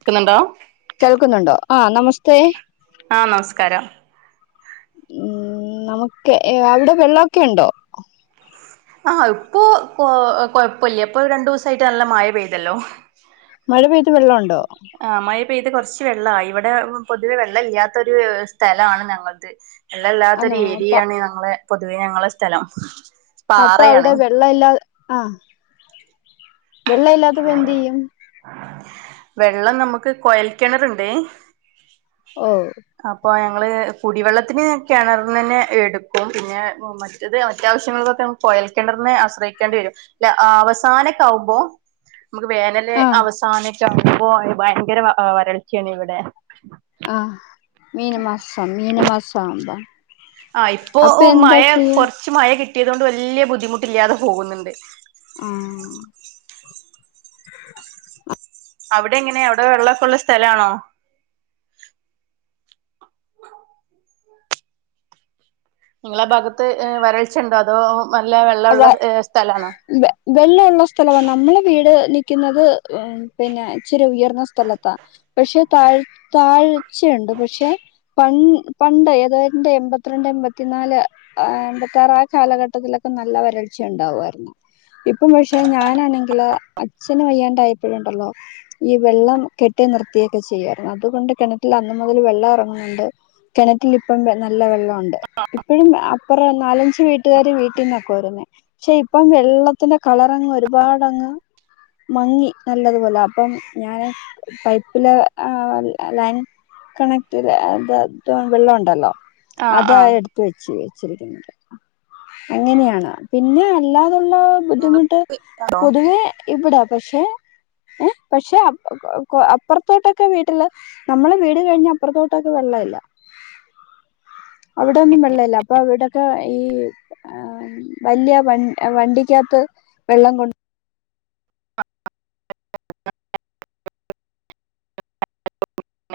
ക്കുന്നുണ്ടോ കേൾക്കുന്നുണ്ടോ ആ നമസ്തേ ആ നമസ്കാരം ഉം നമുക്ക് അവിടെ വെള്ളൊക്കെ ഉണ്ടോ ആ ഇപ്പൊ അ കൊഴപ്പഇല്ല ഇപ്പൊ രണ്ടു ദിവസായിട്ട് നല്ല മഴ പെയ്തല്ലോ മഴ പെയ്ത് വെള്ളുണ്ടോ ഇപ്പ ഇത് കുറച്ച് വെള്ള ഇവിടെ പൊതുവെ വെള്ള ഇല്ലാത്ത ഒരു സ്ഥലാണ് ഞങ്ങളടത്. വെള്ളം ഇല്ലാത്ത ആന്നോ ഒരു അപ്പ ഏരിയാണ് ഞങ്ങടെ പൊതുവേ ഞങ്ങടെ സ്ഥലം. അപ്പൊ പാറയാണ് അവിടെ വെള്ള ഇല്ലാ ആ വെള്ളവില്ലാത്തപ്പോ എന്ത് ചെയ്യും. വെള്ളം നമുക്ക് കോയൽക്കിണറുണ്ടേ. ഓ അപ്പൊ എ കുടിവെള്ളത്തിന് കിണർന്ന് തന്നെ എടുക്കും പിന്നെ മറ്റേത് മറ്റ ആവശ്യങ്ങളക്കൊക്കെ കുയൽ കിണർനെ ആശ്രയിക്കേണ്ടി വരും. ഇല്ല അവസാനൊക്കെ ആവുമ്പം നമുക്ക് വേനല ആ അവ [unintelligible] ഭയങ്കര വരൾച്ചയാണ് ഇവിടെ ആ മീന മാസം മീന മാസമാകുമ്പം ആ ഇപ്പോ മഴ കുറച്ച് മഴ കി ട്ടിയത് കൊണ്ട് വലിയ ബുദ്ധിമുട്ടില്ലാതെ പോകുന്നുണ്ട്. ആ ഉ അവിടെ എങ്ങനെയാ അവിടെ വെള്ളമൊക്കെ ഉള്ള സ്ഥലാണോ നിങ്ങളാ ഭാഗത്ത് വരൾച്ചുണ്ടോ അതോ നല്ല വെള്ളമുള്ള വെ സ്ഥലാണോ വെള്ളവൊള്ള സ്ഥലവാ നമ്മള് വീട് നിൽക്കുന്നത് പിന്നെ ഇച്ചിരി ഉയർന്ന സ്ഥലത്താ പക്ഷെ താഴ താഴ്ചയുണ്ട് പക്ഷെ പ പണ്ട് ഏതാണ്ട് എൺപത്തിരണ്ട് എൺപത്തിനാല് എൺമ്പത്തിയാറ് ആ കാലഘട്ടത്തിലൊക്കെ നല്ല വരൾച്ച ഉണ്ടാവുവാരുന്നു. ഇപ്പം പക്ഷെ ഞാനാണെങ്കില് അച്ഛന് വയ്യാണ്ടയപ്പഴുണ്ടല്ലോ ഈ വെള്ളം കെട്ടി നിർത്തിയൊക്കെ ചെയ്യമായിരുന്നു അതുകൊണ്ട് കിണറ്റിൽ അന്ന മുതൽ വെള്ളം ഇറങ്ങുന്നുണ്ട് കിണറ്റിൽ ഇപ്പം ല്ല വെള്ളം ഉണ്ട് ഇപ്പോഴും ആ അപ്പറ നാലഞ്ച് വീട്ടുകാര് വീട്ടീന്ന രുന്നെ പക്ഷെ ഇപ്പം വെള്ളത്തിന്റെ കളറങ്ങ് കോരുന്നേ. പക്ഷെ ഇപ്പം വെള്ളത്തിന്റെ കളറങ്ങ് ഒരുപാട്ങ്ങ് മങ്ങി നല്ലതുപോലെ അപ്പം ഞാന് പൈപ്പിലെ ലൈൻ കണക്ട് അത് അത് വെള്ളുണ്ടല്ലോ ആ അത ആ എടുത്ത വെച്ചു വെ ശരിക്കുന്നുത് അങ്ങനെയാണ് പിന്നെയ അല്ല ലല്ല ബുദ്ധിമുട്ട് ഞങ്ങക്ക് പൊതുവേ ഇവിട പക്ഷെ ഏ പക്ഷെ അപ്പുറത്തോട്ടൊക്കെ വീട്ടുള്ള നമ്മള് വീട് കഴിഞ്ഞ അപ്പുറത്തോട്ടൊക്കെ വെള്ള ഇല്ല അവിടെ ഒന്നും വെള്ളല്ല അപ്പ അവിടെ പ്പോ ഈ ആം വലിയ വ വണ്ടിക്കകത്ത് വെള്ളം കൊണ്ട്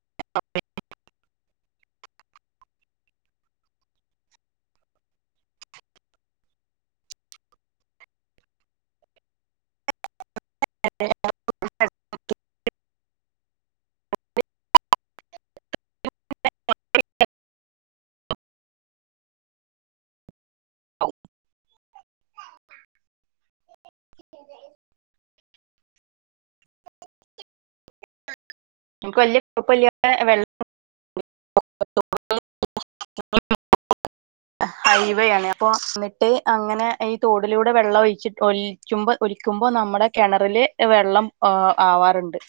[unintelligible] [unintelligible] നമുക്ക് വല്യ കുഴപ്പല് വെള്ളം [unintelligible] ഹൈവേ ആണ് അപ്പൊ എന്നിട്ട് അങ്ങനെ ഈ തോടിലൂടെ വെള്ളം ഒഴിച്ചി ഒലിക്കുമ്പോ ഒലിക്കുമ്പോ നമ്മുടെ കിണറില് വെള്ളം ആവാറുണ്ട്